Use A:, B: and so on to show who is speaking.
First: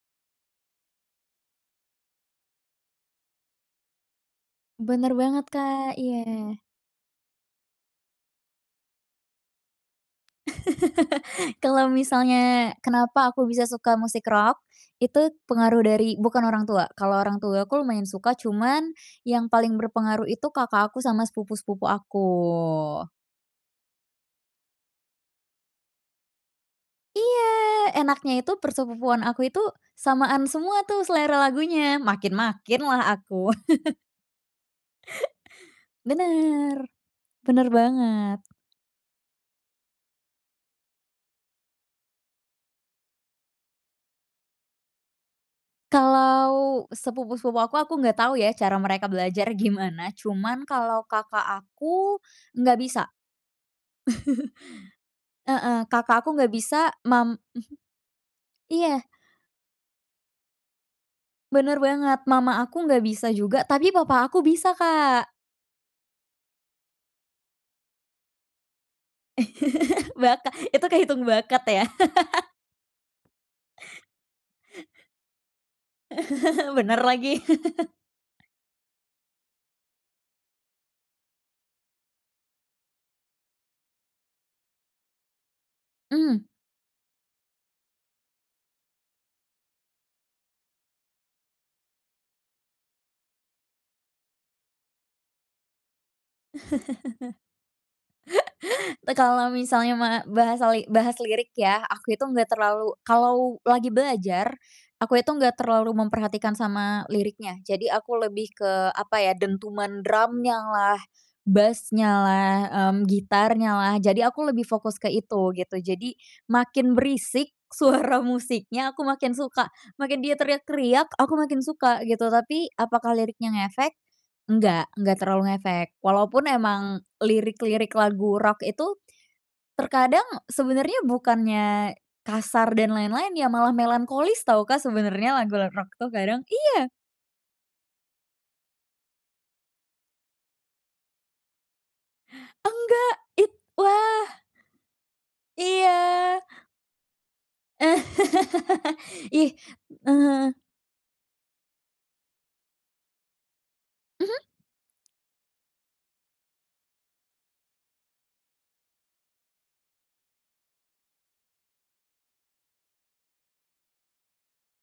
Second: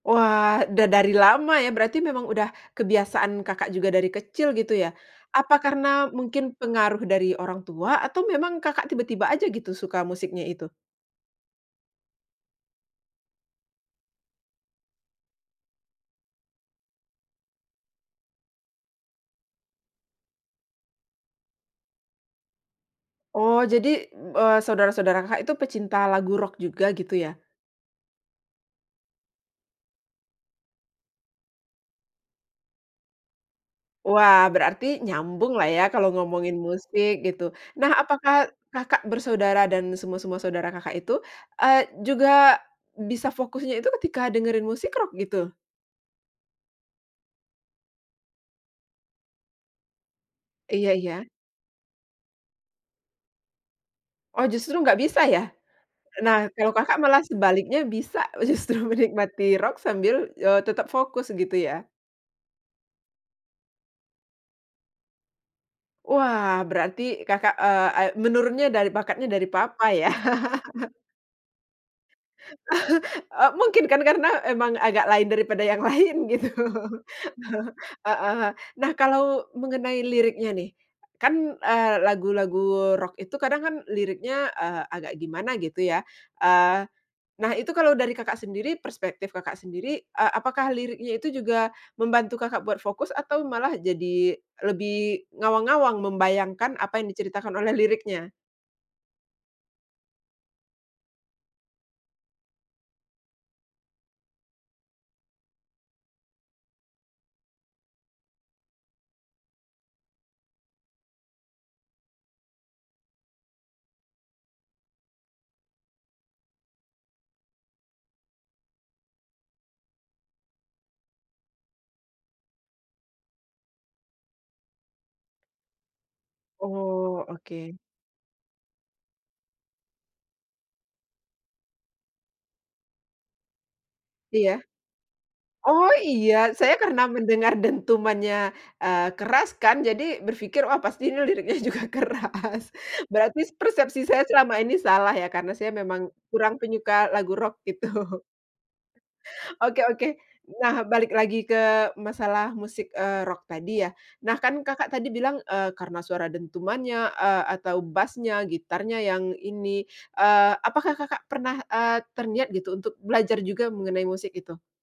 A: Wah dah dari lama ya berarti memang udah kebiasaan Kakak juga dari kecil gitu ya,
B: Bener banget
A: apa
B: Kak,
A: karena
B: iya.
A: mungkin pengaruh dari orang tua atau memang Kakak tiba-tiba aja gitu suka musiknya itu?
B: Kalau misalnya kenapa aku bisa suka musik rock, itu pengaruh dari bukan orang tua, kalau orang tua aku lumayan suka cuman yang paling berpengaruh itu kakak aku sama sepupu-sepupu aku.
A: Oh jadi, eee, saudara-saudara Kakak itu pecinta lagu rock juga gitu ya?
B: Iya enaknya itu per sepupuan aku itu, samaan semua tuh selera lagunya, makin-makinlah aku.
A: Wah berarti nyambunglah ya kalau ngomongin
B: Bener,
A: musik gitu.
B: bener
A: Nah apakah
B: banget.
A: Kakak bersaudara dan semua-semua saudara Kakak itu, eee, juga bisa fokusnya itu ketika dengerin musik rock gitu?
B: Kalau sepupu-sepupu aku, aku gak tau ya cara mereka belajar gimana cuman
A: Iya
B: kalo
A: iya.
B: kakak aku, nggak bisa.
A: Oh justru nggak bisa ya?
B: Heeh, kakak aku
A: Nah
B: nggak
A: kalau
B: bisa
A: Kakak malah
B: mam mhm,
A: sebaliknya bisa justru
B: iya.
A: menikmati rock sambil, eee, tetap fokus gitu ya.
B: Bener banget, mama aku nggak bisa juga tapi papa aku bisa Kak.
A: Wah berarti Kakak, eee eee, menurunnya dari bakatnya dari papa ya.
B: Baka itu kehitung bakat ya.
A: Eee, mungkin kan karena emang agak lain daripada yang lain gitu,
B: Bener lagi.
A: heeh, nah kalau mengenai liriknya nih, kan, eee lagu-lagu rock itu kadang kan liriknya, eee, agak gimana gitu ya,
B: Mmm.
A: eee, nah itu kalau dari Kakak sendiri perspektif Kakak sendiri, eee, apakah liriknya itu juga membantu Kakak buat fokus atau malah jadi lebih ngawang-ngawang membayangkan apa yang diceritakan oleh liriknya?
B: Eee, kalo misalnya mah bahasali bahas lirik ya aku itu nggak terlalu kalo lagi belajar, aku itu nggak terlalu memperhatikan sama liriknya. Jadi aku lebih ke apa ya, dentuman drumnyalah, bass-nyalah, mmm, gitarnyalah jadi aku lebih fokus ke itu gitu. Jadi makin berisik suara musiknya aku makin suka, makin dia teriak-teriak aku makin suka gitu, tapi apakah liriknya ngefek? Enggak enggak terlalu ngefek. Walaupun emang
A: Oh oke.
B: lirik-lirik lagu rock itu, terkadang sebenernya bukannya kasar dan lain-lain ya malah melankolis
A: Iya,
B: tau Kak sebenernya lagu
A: oh
B: rock-rock tuh
A: iya
B: kadang
A: saya
B: iya.
A: karena mendengar dentumannya, eee, keras kan jadi berpikir, "Wah pasti ini liriknya juga keras,"
B: Enggak
A: berarti
B: it
A: persepsi saya
B: wah.
A: selama ini salah ya karena saya memang
B: Iya.
A: kurang penyuka lagu rock gitu.
B: Ih,
A: Oke oke,
B: heeh.
A: nah balik lagi ke masalah musik, eee, rock tadi ya, nah
B: Mhm.
A: kan Kakak tadi bilang, eee, karena suara dentumannya, eee, atau bass-nya, gitarnya yang ini, eee, apakah Kakak pernah, eee, terniat gitu untuk belajar juga mengenai musik itu?